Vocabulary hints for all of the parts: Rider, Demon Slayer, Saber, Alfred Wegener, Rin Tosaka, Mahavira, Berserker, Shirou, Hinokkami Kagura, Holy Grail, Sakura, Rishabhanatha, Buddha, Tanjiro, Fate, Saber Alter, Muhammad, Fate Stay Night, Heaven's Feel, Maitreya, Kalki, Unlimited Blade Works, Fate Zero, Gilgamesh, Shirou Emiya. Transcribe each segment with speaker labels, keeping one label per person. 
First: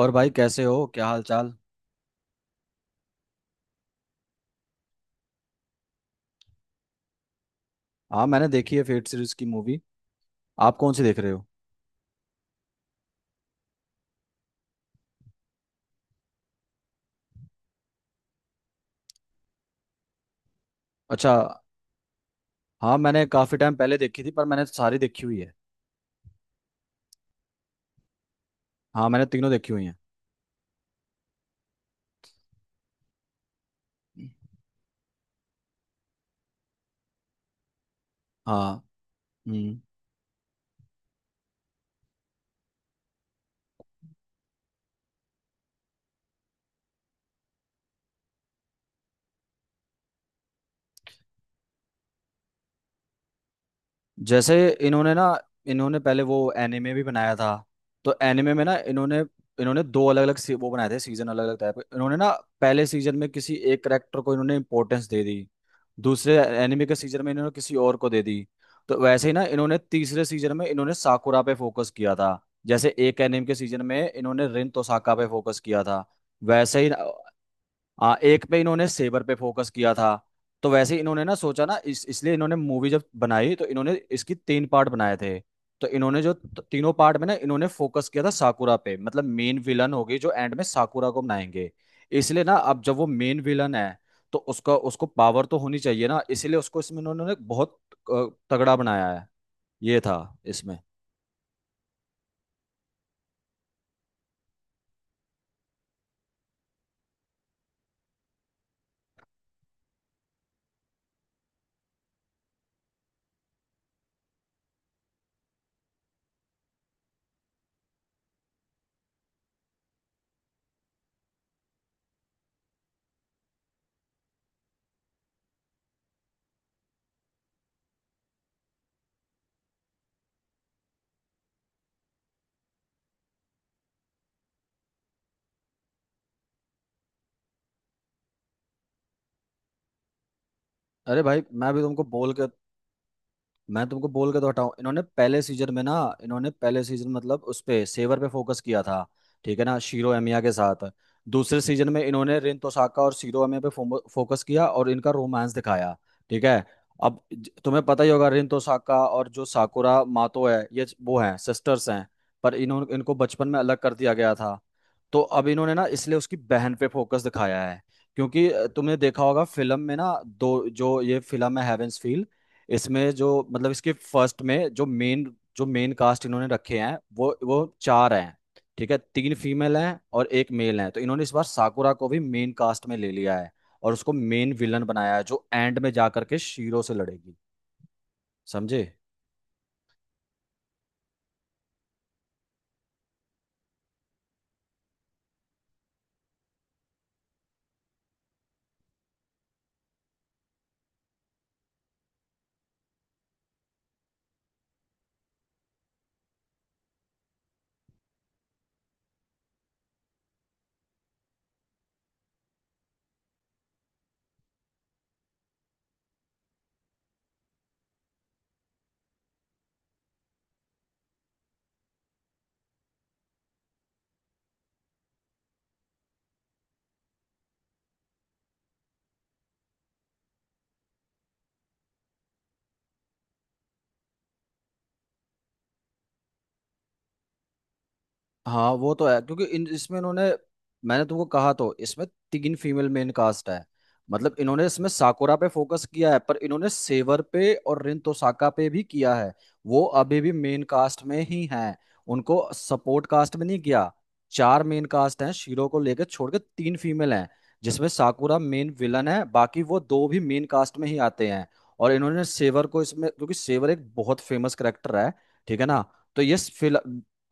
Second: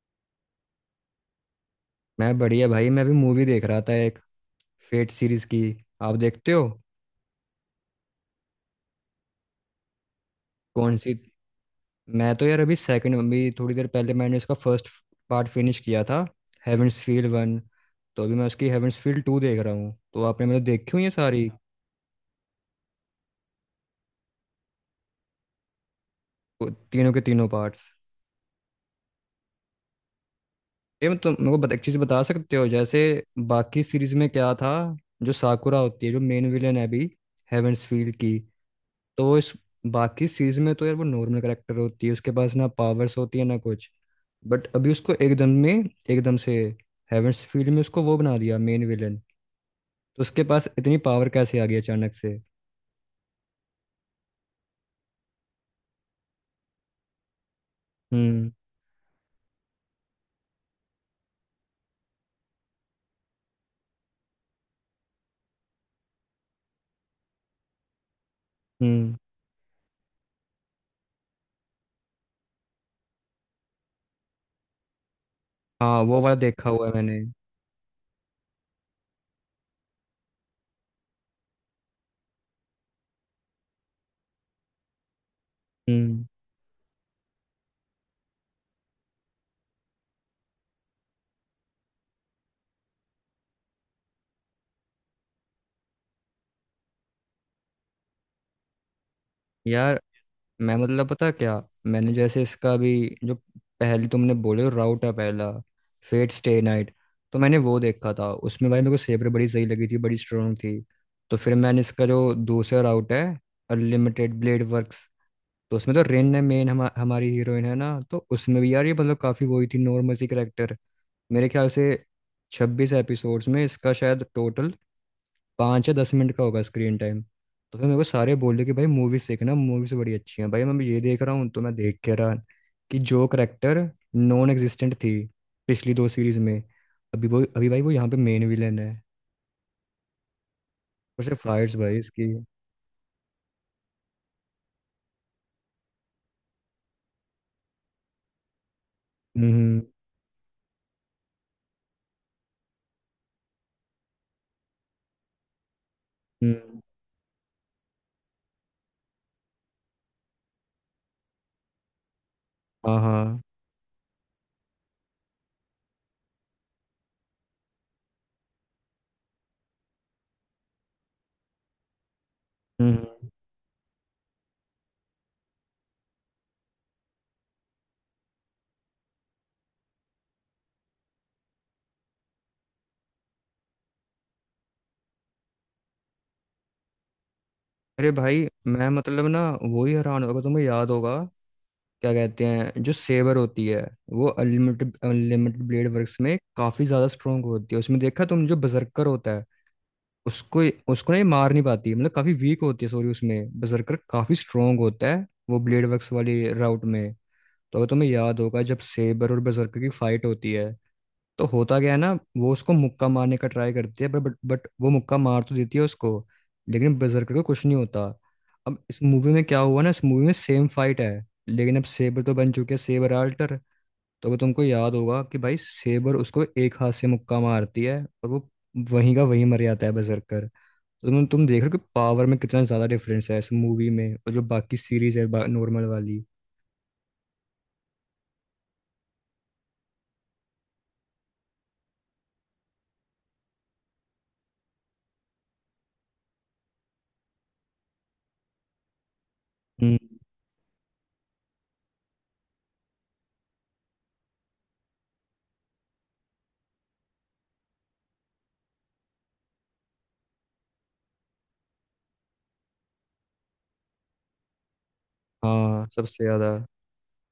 Speaker 1: और भाई कैसे हो, क्या हाल चाल।
Speaker 2: मैं बढ़िया भाई। मैं अभी मूवी देख रहा था, एक फेट सीरीज की। आप देखते हो?
Speaker 1: हाँ, मैंने देखी है फेट सीरीज की मूवी। आप कौन
Speaker 2: कौन
Speaker 1: सी
Speaker 2: सी?
Speaker 1: देख रहे हो?
Speaker 2: मैं तो यार अभी सेकंड, अभी थोड़ी देर पहले मैंने इसका फर्स्ट पार्ट फिनिश किया था, हेवेंस फील्ड वन। तो अभी मैं उसकी हेवेंस फील्ड टू देख रहा हूँ। तो आपने मतलब देखी हुई है
Speaker 1: अच्छा।
Speaker 2: सारी,
Speaker 1: हाँ, मैंने काफी टाइम पहले देखी थी, पर मैंने सारी देखी हुई है।
Speaker 2: वो तीनों के तीनों पार्ट्स?
Speaker 1: हाँ, मैंने तीनों देखी हुई हैं।
Speaker 2: ये मैं तुम मेरे को बता- एक चीज़ बता सकते हो? जैसे बाकी सीरीज में क्या था? जो साकुरा होती है, जो मेन विलेन है अभी हेवेंस फील्ड की।
Speaker 1: हाँ।
Speaker 2: तो इस
Speaker 1: हम्म।
Speaker 2: बाकी सीरीज में तो यार वो नॉर्मल करेक्टर होती है, उसके पास ना पावर्स होती है ना कुछ। बट अभी उसको एकदम से हेवेंस फील्ड में उसको वो बना दिया मेन विलन। तो उसके पास इतनी पावर कैसे आ गई अचानक से?
Speaker 1: जैसे इन्होंने ना इन्होंने पहले वो एनिमे भी बनाया था। तो
Speaker 2: हम्म।
Speaker 1: एनिमे में ना इन्होंने इन्होंने दो अलग अलग वो बनाए थे सीजन अलग अलग टाइप के इन्होंने ना। पहले सीजन में किसी एक करेक्टर को इन्होंने इंपॉर्टेंस दे दी। दूसरे एनिमे के सीजन में इन्होंने किसी और को दे दी। तो
Speaker 2: हम्म।
Speaker 1: वैसे ही ना इन्होंने तीसरे सीजन में इन्होंने साकुरा पे फोकस किया था। जैसे एक एनिमे के सीजन में इन्होंने रिन तोसाका पे फोकस किया
Speaker 2: हाँ,
Speaker 1: था।
Speaker 2: वो वाला देखा
Speaker 1: वैसे
Speaker 2: हुआ
Speaker 1: ही
Speaker 2: है मैंने।
Speaker 1: एक पे इन्होंने सेबर पे फोकस किया था। तो वैसे ही इन्होंने ना सोचा ना इस इसलिए इन्होंने मूवी जब बनाई तो इन्होंने इसकी तीन पार्ट बनाए थे। तो इन्होंने
Speaker 2: हम्म।
Speaker 1: जो तीनों पार्ट में ना इन्होंने फोकस किया था साकुरा पे, मतलब मेन विलन होगी, जो एंड में साकुरा को बनाएंगे। इसलिए ना अब जब वो मेन विलन है, तो उसका उसको पावर तो होनी चाहिए ना, इसलिए उसको इसमें इन्होंने बहुत तगड़ा बनाया है।
Speaker 2: यार
Speaker 1: ये था
Speaker 2: मैं
Speaker 1: इसमें।
Speaker 2: मतलब पता क्या, मैंने जैसे इसका भी जो पहले तुमने बोले राउट है, पहला फेट स्टे नाइट, तो मैंने वो देखा था। उसमें भाई मेरे को सेबर बड़ी सही लगी थी, बड़ी स्ट्रांग थी। तो फिर मैंने इसका जो दूसरा राउट है, अनलिमिटेड ब्लेड वर्क्स, तो उसमें तो रेन है मेन हमारी हीरोइन है ना। तो उसमें भी यार ये मतलब काफ़ी वही थी, नॉर्मल सी करेक्टर। मेरे ख्याल से 26 एपिसोड्स में इसका शायद टोटल 5 या 10 मिनट का होगा स्क्रीन टाइम। तो फिर मेरे को सारे बोले कि भाई मूवीज देखना, मूवीज बड़ी अच्छी हैं। भाई मैं ये देख रहा हूँ, तो मैं देख के रहा कि जो करेक्टर नॉन एग्जिस्टेंट थी पिछली दो सीरीज में, अभी भाई वो यहाँ पे मेन विलेन है।
Speaker 1: अरे
Speaker 2: और सिर्फ
Speaker 1: भाई, मैं
Speaker 2: फाइट्स
Speaker 1: भी
Speaker 2: भाई
Speaker 1: तुमको
Speaker 2: इसकी।
Speaker 1: बोल के, मैं तुमको बोल के तो हटाऊं। इन्होंने पहले सीजन में ना, इन्होंने पहले सीजन मतलब उस पे सेवर पे फोकस किया था, ठीक है ना,
Speaker 2: हम्म।
Speaker 1: शीरो एमिया के साथ। दूसरे सीजन में इन्होंने रिन तोसाका और शीरो एमिया पे फोकस किया और इनका रोमांस दिखाया, ठीक है।
Speaker 2: हम्म।
Speaker 1: अब तुम्हें पता ही होगा रिन तोसाका और जो साकुरा मातो है, ये वो हैं, सिस्टर्स हैं। पर इन्होंने
Speaker 2: हाँ।
Speaker 1: इनको
Speaker 2: हाँ।
Speaker 1: बचपन में अलग कर दिया गया था। तो अब इन्होंने ना इसलिए उसकी बहन पे फोकस दिखाया है। क्योंकि तुमने देखा होगा फिल्म में ना, दो जो ये फिल्म है हेवेंस
Speaker 2: हम्म।
Speaker 1: इसमें जो मतलब इसके फर्स्ट में जो मेन कास्ट इन्होंने रखे हैं, वो चार हैं। ठीक है, तीन फीमेल हैं और एक मेल है। तो इन्होंने इस बार साकुरा को भी मेन कास्ट में ले लिया है और उसको मेन विलन बनाया है, जो एंड में जा करके शीरो से लड़ेगी।
Speaker 2: अरे भाई, मैं
Speaker 1: समझे?
Speaker 2: मतलब ना, वो ही हैरान होगा। तुम्हें याद होगा क्या कहते हैं, जो सेवर होती है, वो अनलिमिटेड अनलिमिटेड ब्लेड वर्क्स में काफी ज्यादा स्ट्रोंग होती है। उसमें देखा तुम, जो बजर्कर होता उसको, ना ये मार नहीं पाती, मतलब काफी वीक होती है। सॉरी, उसमें बजरकर काफी स्ट्रोंग होता है वो ब्लेड वर्क्स वाली राउट में। तो अगर तुम्हें याद होगा, जब सेबर और बजरकर की फाइट होती है, तो होता क्या है ना, वो उसको मुक्का मारने का ट्राई करती है, बट वो मुक्का मार तो देती है उसको, लेकिन बजरकर को कुछ नहीं होता। अब इस मूवी में क्या हुआ ना, इस मूवी में सेम फाइट है, लेकिन अब सेबर तो बन चुके हैं सेबर आल्टर। तो अगर तुमको याद होगा, कि भाई सेबर उसको एक हाथ से मुक्का मारती है, और वो वहीं का वहीं मर जाता है बजरकर। तुम देख रहे हो कि पावर में कितना ज्यादा डिफरेंस है इस मूवी में और जो बाकी सीरीज है नॉर्मल वाली।
Speaker 1: हाँ, वो तो है, क्योंकि इन इसमें इन्होंने, मैंने तुमको कहा तो इसमें तीन फीमेल मेन कास्ट है। मतलब इन्होंने इसमें साकुरा पे फोकस किया है, पर इन्होंने सेवर पे और रिन तोसाका पे भी किया है। वो
Speaker 2: हम्म।
Speaker 1: अभी भी मेन कास्ट में ही हैं। उनको सपोर्ट कास्ट में नहीं किया। चार मेन कास्ट हैं, शीरो को लेकर छोड़ के तीन फीमेल हैं, जिसमें साकुरा मेन विलन है, बाकी वो दो भी मेन कास्ट में ही आते हैं। और इन्होंने सेवर को इसमें, क्योंकि सेवर एक बहुत फेमस करेक्टर है, ठीक है ना।
Speaker 2: हाँ,
Speaker 1: तो
Speaker 2: सबसे
Speaker 1: ये,
Speaker 2: ज्यादा।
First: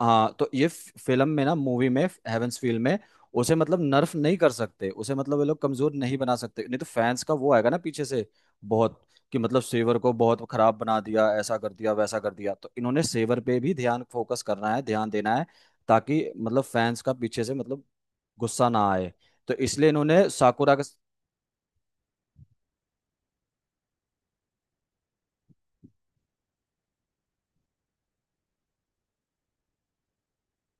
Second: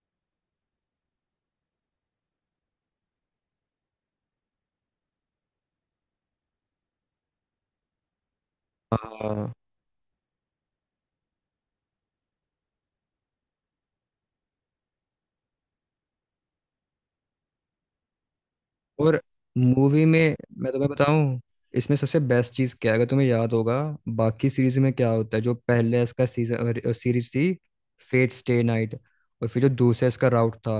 Speaker 1: हाँ तो ये फिल्म में ना, मूवी में, हेवंसफील्ड में, उसे मतलब नर्फ नहीं कर सकते, उसे मतलब ये लोग कमजोर नहीं बना सकते, नहीं तो फैंस का वो आएगा ना पीछे से बहुत, कि
Speaker 2: हाँ।
Speaker 1: मतलब सेवर को बहुत खराब बना दिया, ऐसा कर दिया, वैसा कर दिया। तो इन्होंने सेवर पे भी ध्यान फोकस करना है, ध्यान देना है, ताकि मतलब फैंस का पीछे से मतलब गुस्सा ना आए।
Speaker 2: और
Speaker 1: तो इसलिए
Speaker 2: मूवी
Speaker 1: इन्होंने
Speaker 2: में मैं
Speaker 1: साकुरा का,
Speaker 2: तुम्हें बताऊं, इसमें सबसे बेस्ट चीज क्या है? अगर तुम्हें याद होगा बाकी सीरीज में क्या होता है, जो पहले इसका सीजन सीरीज थी फेट स्टे नाइट, और फिर जो दूसरा इसका राउट था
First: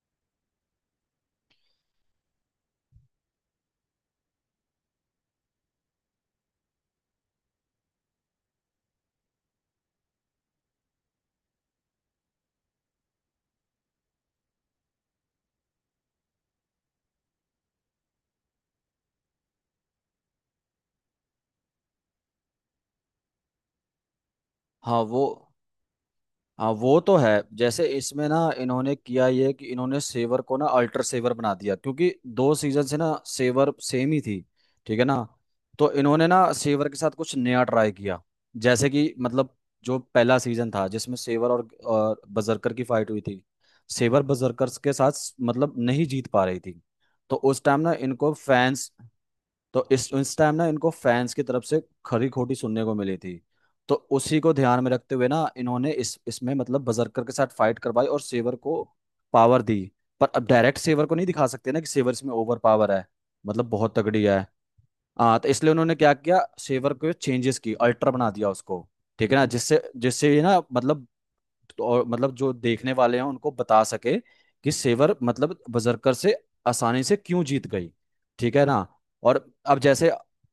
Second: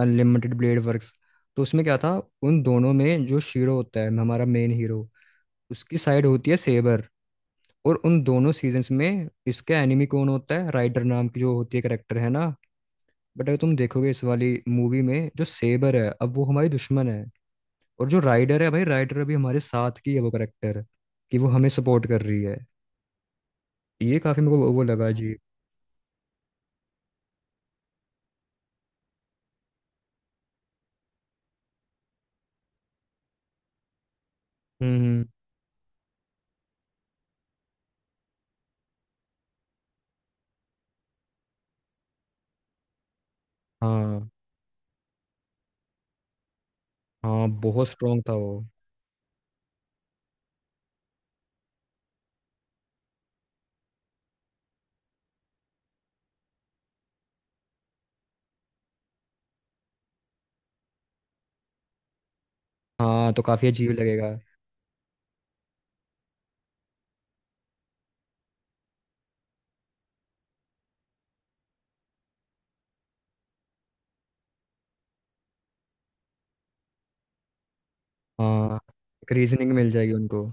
Speaker 2: अनलिमिटेड ब्लेड वर्क्स, तो उसमें क्या था? उन दोनों में जो शीरो होता है हमारा मेन हीरो, उसकी साइड होती है सेबर, और उन दोनों सीजन्स में इसका एनिमी कौन होता है? राइडर नाम की जो होती है करेक्टर है ना। बट अगर तुम देखोगे इस वाली मूवी में, जो सेबर है अब वो हमारी दुश्मन है, और जो राइडर है, भाई राइडर अभी हमारे साथ की है वो करेक्टर, कि वो हमें सपोर्ट कर रही है। ये काफी मेरे को वो
Speaker 1: हाँ
Speaker 2: लगा
Speaker 1: वो,
Speaker 2: जी।
Speaker 1: हाँ वो तो है। जैसे इसमें ना इन्होंने किया ये कि इन्होंने सेवर को ना अल्टर सेवर बना दिया, क्योंकि दो सीजन से ना सेवर सेम ही थी, ठीक
Speaker 2: हम्म।
Speaker 1: है ना।
Speaker 2: हम्म।
Speaker 1: तो इन्होंने ना सेवर के साथ कुछ नया ट्राई किया। जैसे कि मतलब जो पहला सीजन था जिसमें सेवर और बजरकर की फाइट हुई थी, सेवर
Speaker 2: हाँ।
Speaker 1: बजरकर के साथ मतलब नहीं जीत पा रही थी। तो
Speaker 2: हाँ,
Speaker 1: उस टाइम
Speaker 2: बहुत
Speaker 1: ना
Speaker 2: स्ट्रांग था
Speaker 1: इनको
Speaker 2: वो।
Speaker 1: फैंस, तो इस टाइम ना इनको फैंस की तरफ से खरी खोटी सुनने को मिली थी। तो उसी को ध्यान में रखते हुए ना इन्होंने इस इसमें मतलब बजरकर के साथ फाइट करवाई और सेवर को पावर दी। पर अब डायरेक्ट सेवर को नहीं दिखा सकते ना कि सेवर इसमें ओवर पावर है,
Speaker 2: हाँ, तो काफी
Speaker 1: मतलब
Speaker 2: अजीब
Speaker 1: बहुत तगड़ी
Speaker 2: लगेगा।
Speaker 1: है। हाँ, तो इसलिए उन्होंने क्या किया, सेवर को चेंजेस की अल्ट्रा बना दिया उसको, ठीक है ना, जिससे जिससे ये ना मतलब, तो और मतलब जो देखने वाले हैं उनको बता सके कि सेवर मतलब बजरकर से आसानी से क्यों जीत गई, ठीक है
Speaker 2: हाँ,
Speaker 1: ना।
Speaker 2: एक
Speaker 1: और
Speaker 2: रीजनिंग
Speaker 1: अब
Speaker 2: मिल
Speaker 1: जैसे,
Speaker 2: जाएगी उनको।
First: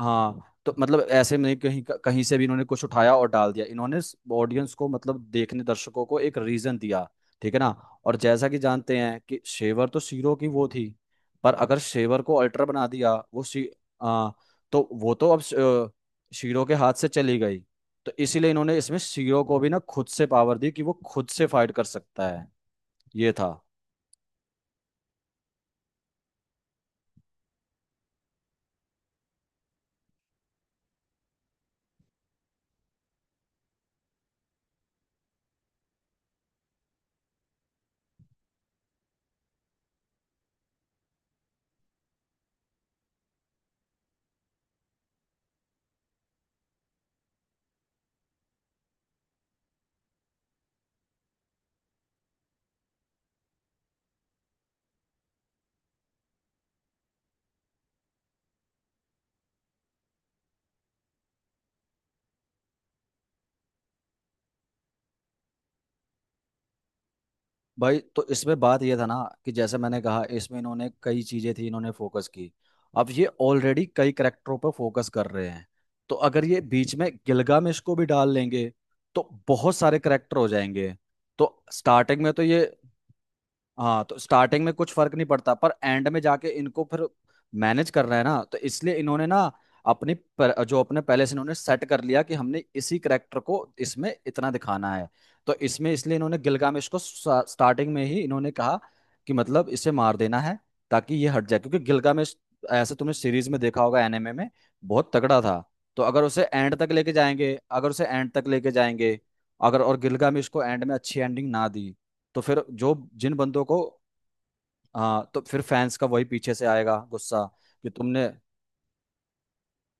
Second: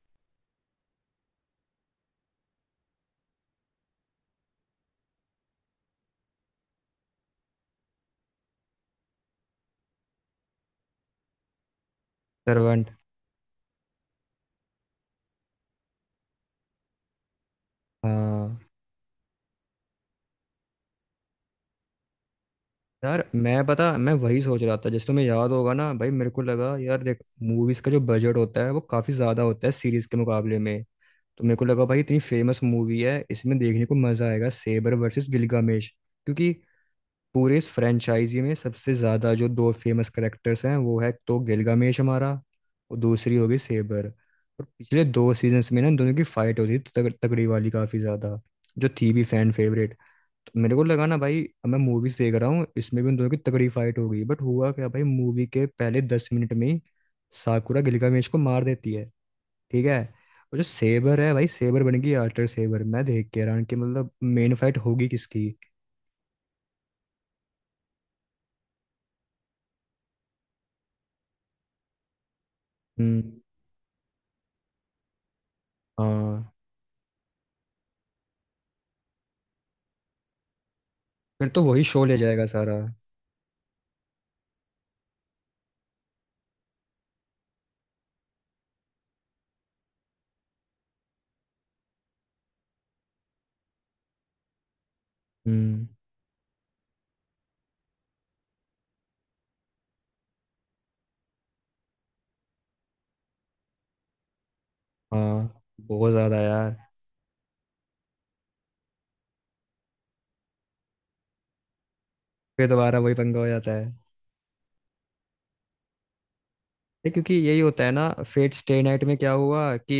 Speaker 1: हाँ तो मतलब ऐसे में नहीं कहीं कहीं से भी इन्होंने कुछ उठाया और डाल दिया। इन्होंने ऑडियंस को मतलब देखने दर्शकों को एक रीजन दिया, ठीक है ना। और जैसा कि जानते हैं कि शेवर तो शीरो की वो थी, पर अगर शेवर को अल्टर बना
Speaker 2: सर्वेंट।
Speaker 1: दिया वो शी आ, तो वो तो अब शीरो के हाथ से चली गई। तो इसीलिए
Speaker 2: हाँ
Speaker 1: इन्होंने इसमें शीरो को भी ना खुद से पावर दी कि वो खुद से फाइट कर सकता है।
Speaker 2: यार,
Speaker 1: ये था।
Speaker 2: मैं पता मैं वही सोच रहा था। जैसे तुम्हें याद होगा ना भाई, मेरे को लगा यार, देख मूवीज का जो बजट होता है वो काफी ज्यादा होता है सीरीज के मुकाबले में। तो मेरे को लगा भाई इतनी फेमस मूवी है, इसमें देखने को मजा आएगा सेबर वर्सेस गिलगामेश, क्योंकि पूरे इस फ्रेंचाइजी में सबसे ज्यादा जो दो फेमस करेक्टर्स हैं वो है तो गिलगामेश हमारा, और दूसरी होगी सेबर। और पिछले दो सीजन्स में ना इन दोनों की फाइट होती थी तगड़ी वाली काफी ज्यादा, जो थी भी फैन फेवरेट। मेरे को लगा ना भाई मैं मूवीज देख रहा हूँ, इसमें भी उन दोनों की तगड़ी फाइट हो गई, बट हुआ क्या भाई, मूवी के पहले 10 मिनट में ही साकुरा गिलगामेश को मार देती है। ठीक है। और जो सेबर है भाई, सेबर बन गई आर्टर सेबर। मैं देख के हैरान कि मतलब मेन फाइट होगी किसकी?
Speaker 1: भाई, तो इसमें बात यह था ना, कि जैसे मैंने कहा इसमें इन्होंने कई चीजें थी इन्होंने फोकस की। अब
Speaker 2: हम्म।
Speaker 1: ये ऑलरेडी कई करेक्टरों पर फोकस कर रहे हैं। तो अगर
Speaker 2: हाँ,
Speaker 1: ये बीच में गिलगामेश को भी डाल लेंगे तो बहुत सारे करेक्टर हो जाएंगे।
Speaker 2: फिर
Speaker 1: तो
Speaker 2: तो वही शो ले
Speaker 1: स्टार्टिंग में तो
Speaker 2: जाएगा
Speaker 1: ये,
Speaker 2: सारा।
Speaker 1: हाँ तो स्टार्टिंग में कुछ फर्क नहीं पड़ता, पर एंड में जाके इनको फिर मैनेज करना है ना। तो इसलिए इन्होंने ना अपनी जो अपने पहले से इन्होंने सेट कर लिया कि हमने इसी करेक्टर को इसमें इतना दिखाना है। तो
Speaker 2: हम्म।
Speaker 1: इसमें इसलिए इन्होंने गिलगामेश को स्टार्टिंग में ही इन्होंने कहा कि मतलब इसे मार देना है, ताकि ये हट जाए। क्योंकि गिलगामेश, ऐसे तुमने सीरीज में देखा होगा, एनिमे में बहुत तगड़ा था।
Speaker 2: हाँ,
Speaker 1: तो
Speaker 2: बहुत
Speaker 1: अगर
Speaker 2: ज्यादा
Speaker 1: उसे
Speaker 2: यार।
Speaker 1: एंड तक लेके जाएंगे, अगर उसे एंड तक लेके जाएंगे, अगर और गिलगामेश को एंड में अच्छी एंडिंग ना दी, तो फिर
Speaker 2: फिर
Speaker 1: जो
Speaker 2: दोबारा वही
Speaker 1: जिन
Speaker 2: पंगा हो
Speaker 1: बंदों
Speaker 2: जाता
Speaker 1: को,
Speaker 2: है।
Speaker 1: हाँ तो फिर फैंस का वही पीछे से आएगा
Speaker 2: ये क्योंकि
Speaker 1: गुस्सा
Speaker 2: यही होता है
Speaker 1: कि
Speaker 2: ना,
Speaker 1: तुमने।
Speaker 2: फेट स्टे नाइट में क्या हुआ कि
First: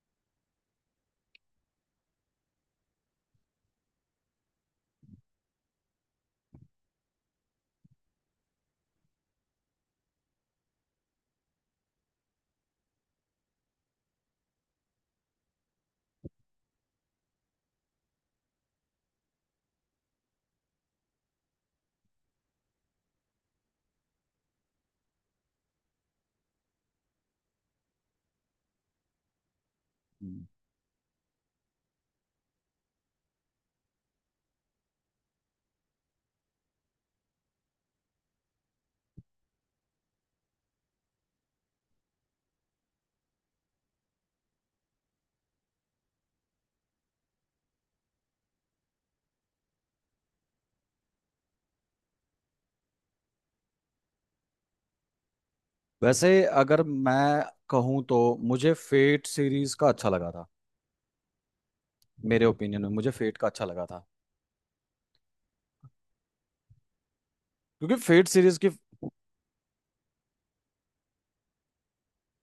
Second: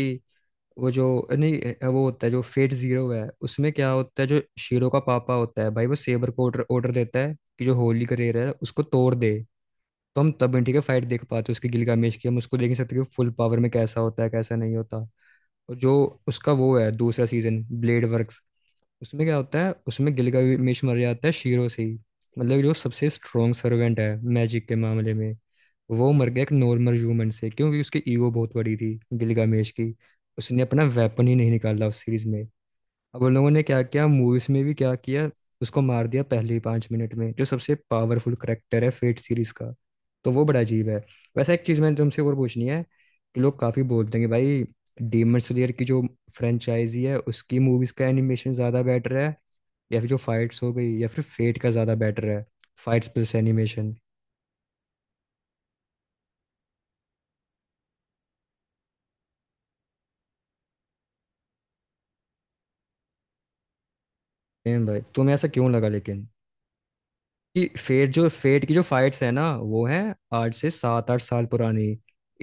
Speaker 2: वो जो नहीं, वो होता है जो फेट जीरो है, उसमें क्या होता है, जो शीरो का पापा होता है भाई, वो सेबर को ऑर्डर ऑर्डर देता है कि जो होली का रेयर है उसको तोड़ दे। तो हम तब इंडी का फाइट देख पाते हैं उसकी गिलगामेश की। हम उसको देख नहीं सकते कि फुल पावर में कैसा होता है कैसा नहीं होता। और जो उसका वो है दूसरा सीजन ब्लेड वर्क्स, उसमें क्या होता है, उसमें गिलगामेश मर जाता है शीरो से ही। मतलब जो सबसे स्ट्रॉन्ग सर्वेंट है मैजिक के मामले में, वो मर गया एक नॉर्मल ह्यूमन से, क्योंकि उसकी ईगो बहुत बड़ी थी गिलगामेश की। उसने अपना वेपन ही नहीं निकाला उस सीरीज में। अब उन लोगों ने क्या किया मूवीज में भी क्या किया, उसको मार दिया पहले ही 5 मिनट में, जो सबसे पावरफुल करेक्टर है फेट सीरीज का। तो वो बड़ा अजीब है। वैसे एक चीज़ मैंने तुमसे और पूछनी है, कि लोग काफ़ी बोलते हैं कि भाई डीमन स्लेयर की जो फ्रेंचाइजी है, उसकी मूवीज़ का एनिमेशन ज़्यादा बेटर है, या फिर जो फाइट्स हो गई, या फिर फेट का ज़्यादा बेटर है, फाइट्स प्लस एनिमेशन?
Speaker 1: वैसे अगर मैं कहूँ तो मुझे फेट सीरीज का अच्छा लगा था। मेरे ओपिनियन में मुझे फेट का अच्छा लगा था।
Speaker 2: भाई तुम्हें ऐसा क्यों लगा लेकिन, कि
Speaker 1: क्योंकि
Speaker 2: फेट, जो
Speaker 1: फेट सीरीज
Speaker 2: फेट
Speaker 1: की,
Speaker 2: की जो फाइट्स है ना वो है आज से 7-8 साल पुरानी,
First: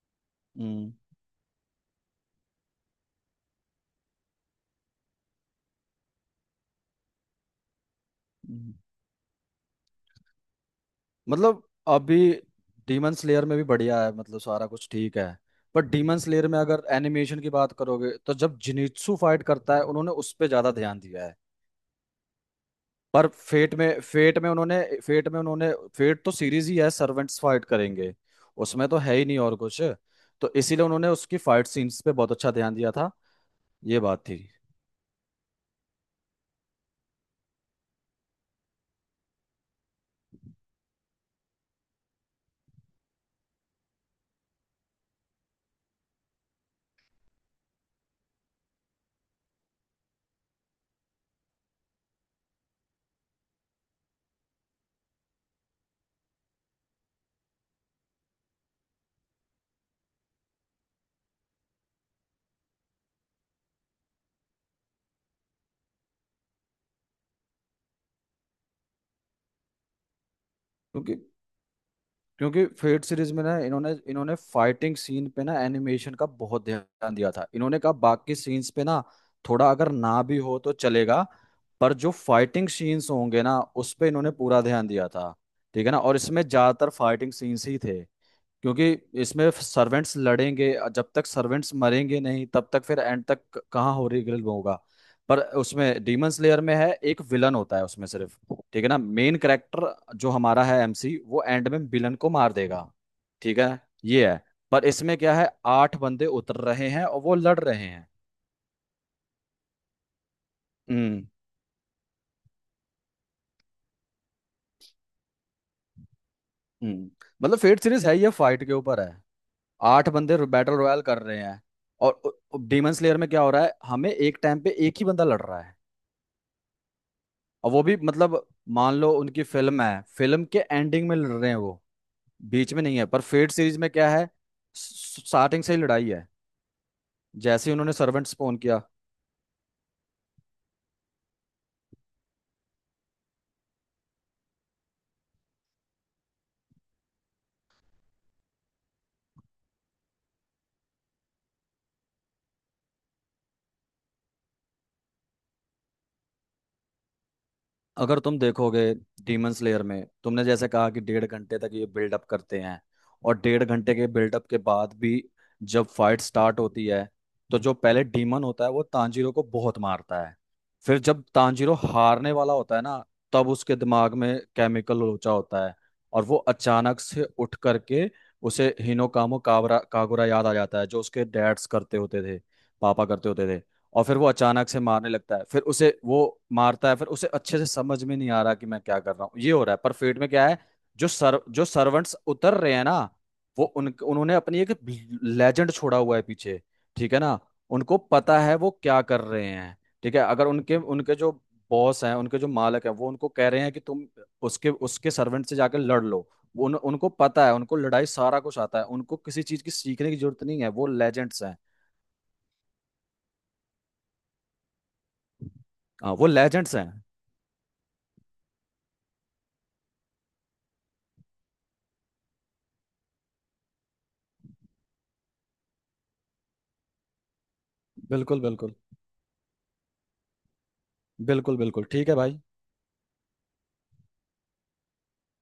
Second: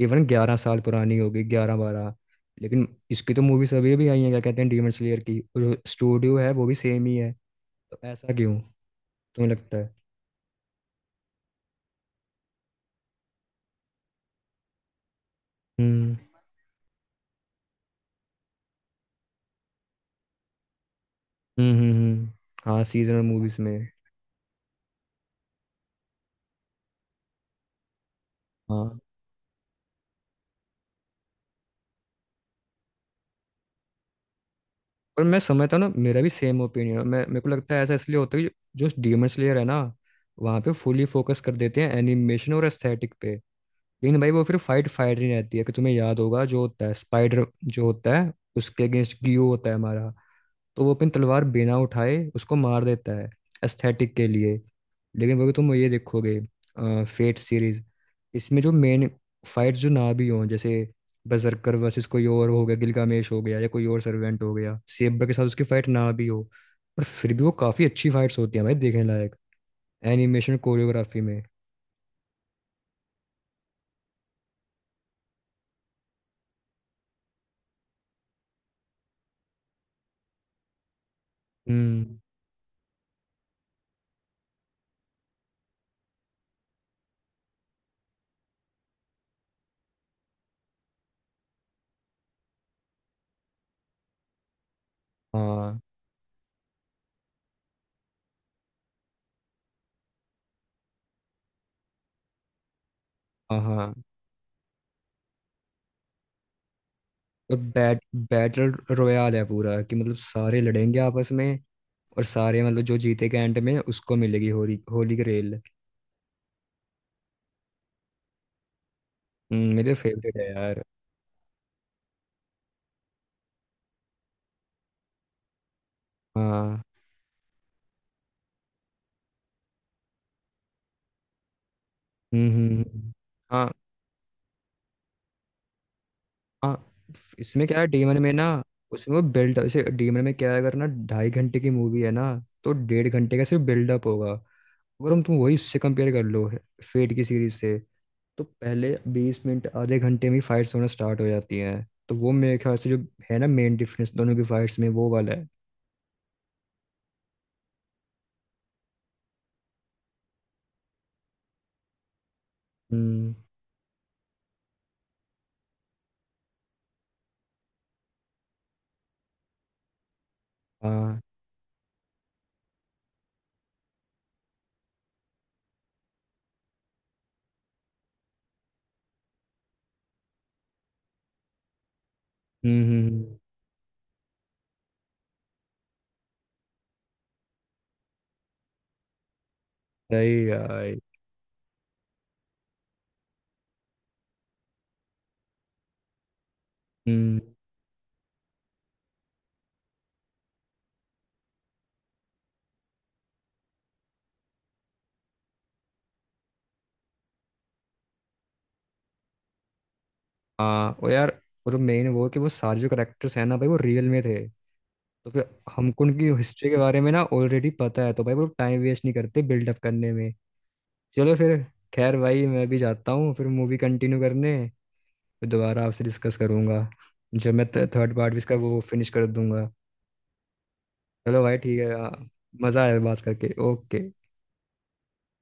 Speaker 2: इवन 11 साल
Speaker 1: हम्म,
Speaker 2: पुरानी होगी, 11-12। लेकिन इसकी तो मूवीज अभी अभी आई हैं, क्या कहते हैं, डीमन स्लेयर की, और जो स्टूडियो है वो भी सेम ही है। तो ऐसा क्यों
Speaker 1: हम्म।
Speaker 2: तुम्हें लगता है?
Speaker 1: मतलब अभी डीमन स्लेयर में भी बढ़िया है, मतलब सारा कुछ ठीक है। पर
Speaker 2: हम्म।
Speaker 1: डीमन स्लेयर में अगर एनिमेशन की बात करोगे तो जब जिनित्सु फाइट करता है उन्होंने उस पर ज्यादा ध्यान दिया है।
Speaker 2: हम्म। हम्म। हम्म। हाँ, सीजनल
Speaker 1: पर
Speaker 2: मूवीज
Speaker 1: फेट
Speaker 2: में।
Speaker 1: में फेट में उन्होंने फेट में उन्होंने, फेट तो सीरीज ही है, सर्वेंट्स फाइट करेंगे, उसमें तो
Speaker 2: हाँ।
Speaker 1: है ही नहीं और कुछ। तो इसीलिए उन्होंने उसकी फाइट सीन्स पे बहुत अच्छा ध्यान दिया था। ये बात थी।
Speaker 2: और मैं समझता हूँ ना, मेरा भी सेम ओपिनियन है। मैं, मेरे को लगता है ऐसा इसलिए होता है कि जो डीमन स्लेयर है ना, वहाँ पे फुली फोकस कर देते हैं एनिमेशन और एस्थेटिक पे, लेकिन भाई वो फिर फाइट फाइट नहीं रहती है। कि तुम्हें याद होगा जो होता है, स्पाइडर जो होता है, उसके अगेंस्ट गियो होता है हमारा, तो वो अपनी तलवार बिना उठाए उसको मार देता है एस्थेटिक के लिए। लेकिन वो तुम ये देखोगे फेट सीरीज, इसमें जो मेन फाइट्स जो ना भी हों, जैसे बजरकर वर्सेस कोई और हो गया, गिलगामेश हो गया या कोई और सर्वेंट हो गया, सेब्रा के साथ उसकी फाइट ना भी हो, पर फिर भी वो काफी अच्छी फाइट्स होती हैं भाई, देखने लायक, एनिमेशन
Speaker 1: क्योंकि
Speaker 2: कोरियोग्राफी में।
Speaker 1: क्योंकि फेट सीरीज में ना इन्होंने इन्होंने फाइटिंग सीन पे ना एनिमेशन का बहुत ध्यान दिया था। इन्होंने कहा बाकी सीन्स पे ना थोड़ा अगर ना भी हो तो चलेगा, पर जो
Speaker 2: हम्म।
Speaker 1: फाइटिंग सीन्स होंगे ना, उस पे इन्होंने पूरा ध्यान दिया था, ठीक है ना। और इसमें ज्यादातर फाइटिंग सीन्स ही थे, क्योंकि इसमें सर्वेंट्स लड़ेंगे, जब तक सर्वेंट्स मरेंगे नहीं, तब तक फिर एंड तक कहाँ होलीग्रेल होगा। पर
Speaker 2: हाँ।
Speaker 1: उसमें डीमन स्लेयर में है, एक विलन होता है उसमें सिर्फ, ठीक है ना, मेन कैरेक्टर जो हमारा है एमसी, वो एंड में विलन को मार देगा, ठीक
Speaker 2: हाँ।
Speaker 1: है।
Speaker 2: हाँ।
Speaker 1: ये है। पर इसमें क्या है, आठ बंदे उतर रहे हैं और वो लड़ रहे
Speaker 2: बैट
Speaker 1: हैं।
Speaker 2: बैटल रोyale है पूरा, कि मतलब सारे लड़ेंगे
Speaker 1: हम्म।
Speaker 2: आपस में, और सारे मतलब जो जीतेगा एंड में उसको मिलेगी होली होली ग्रेल।
Speaker 1: हम्म। मतलब फेट सीरीज है ये, फाइट के ऊपर है।
Speaker 2: मेरे
Speaker 1: आठ
Speaker 2: फेवरेट
Speaker 1: बंदे
Speaker 2: है
Speaker 1: बैटल
Speaker 2: यार।
Speaker 1: रॉयल कर रहे हैं। और डीमन स्लेयर में क्या हो रहा है, हमें एक टाइम पे एक ही बंदा लड़ रहा है।
Speaker 2: हाँ।
Speaker 1: और वो भी मतलब मान लो उनकी फिल्म है, फिल्म के एंडिंग में लड़ रहे हैं वो,
Speaker 2: हम्म। हम्म।
Speaker 1: बीच
Speaker 2: हम्म।
Speaker 1: में नहीं है।
Speaker 2: हम्म।
Speaker 1: पर फेट
Speaker 2: हाँ।
Speaker 1: सीरीज में क्या है, स्टार्टिंग से ही लड़ाई है,
Speaker 2: हाँ। इसमें
Speaker 1: जैसे ही
Speaker 2: क्या है
Speaker 1: उन्होंने
Speaker 2: डीमन
Speaker 1: सर्वेंट
Speaker 2: में ना,
Speaker 1: स्पॉन किया।
Speaker 2: उसमें वो बिल्ड जैसे डीमन में क्या है, अगर ना 2.5 घंटे की मूवी है ना, तो 1.5 घंटे का सिर्फ बिल्डअप होगा, अगर हम तुम वही उससे कंपेयर कर लो फेट की सीरीज से। तो पहले 20 मिनट आधे घंटे में फाइट्स होना स्टार्ट हो जाती हैं। तो वो मेरे ख्याल से जो है ना मेन डिफरेंस दोनों की फाइट्स में वो वाला है।
Speaker 1: अगर तुम देखोगे डीमन स्लेयर में, तुमने जैसे कहा कि डेढ़ घंटे तक ये बिल्डअप करते हैं,
Speaker 2: हम्म।
Speaker 1: और डेढ़ घंटे के बिल्डअप के बाद भी जब फाइट स्टार्ट होती है, तो जो पहले डीमन होता है वो तांजीरो को बहुत मारता है। फिर
Speaker 2: हाँ।
Speaker 1: जब तांजीरो हारने वाला होता है ना, तब उसके दिमाग में केमिकल लोचा होता है और वो अचानक से उठ करके उसे हिनोकामो काबरा कागुरा याद आ जाता है, जो उसके डैड्स करते होते थे,
Speaker 2: हम्म।
Speaker 1: पापा
Speaker 2: हम्म।
Speaker 1: करते
Speaker 2: हम्म।
Speaker 1: होते थे। और फिर वो अचानक से मारने लगता है, फिर उसे वो मारता है, फिर उसे अच्छे से समझ में नहीं आ रहा कि मैं क्या कर रहा हूँ, ये हो रहा है। पर फेट में क्या
Speaker 2: सही
Speaker 1: है,
Speaker 2: यार।
Speaker 1: जो सर्वेंट्स उतर रहे हैं ना, वो उन उन्होंने अपनी एक लेजेंड छोड़ा हुआ है पीछे, ठीक है ना।
Speaker 2: हम्म।
Speaker 1: उनको पता है वो क्या कर रहे हैं, ठीक है। अगर उनके उनके जो बॉस हैं, उनके जो मालक हैं, वो उनको कह रहे हैं कि तुम उसके उसके सर्वेंट से जाकर लड़ लो, वो उनको पता है, उनको लड़ाई सारा कुछ आता है, उनको किसी चीज की सीखने की जरूरत नहीं है, वो
Speaker 2: हाँ। और यार,
Speaker 1: लेजेंड्स हैं।
Speaker 2: और मेन वो, कि वो सारे जो करेक्टर्स हैं ना भाई वो रियल में थे, तो फिर हमको
Speaker 1: हाँ, वो
Speaker 2: उनकी हिस्ट्री
Speaker 1: लेजेंड्स
Speaker 2: के
Speaker 1: हैं।
Speaker 2: बारे में ना ऑलरेडी पता है, तो भाई वो टाइम वेस्ट नहीं करते बिल्डअप करने में। चलो फिर, खैर भाई मैं भी जाता हूँ फिर मूवी कंटिन्यू करने। फिर दोबारा आपसे डिस्कस करूंगा, जब मैं थर्ड पार्ट भी
Speaker 1: बिल्कुल
Speaker 2: इसका
Speaker 1: बिल्कुल।
Speaker 2: वो फिनिश कर दूंगा। चलो
Speaker 1: बिल्कुल
Speaker 2: भाई ठीक
Speaker 1: बिल्कुल
Speaker 2: है।
Speaker 1: ठीक है भाई।
Speaker 2: मजा आया बात करके। ओके।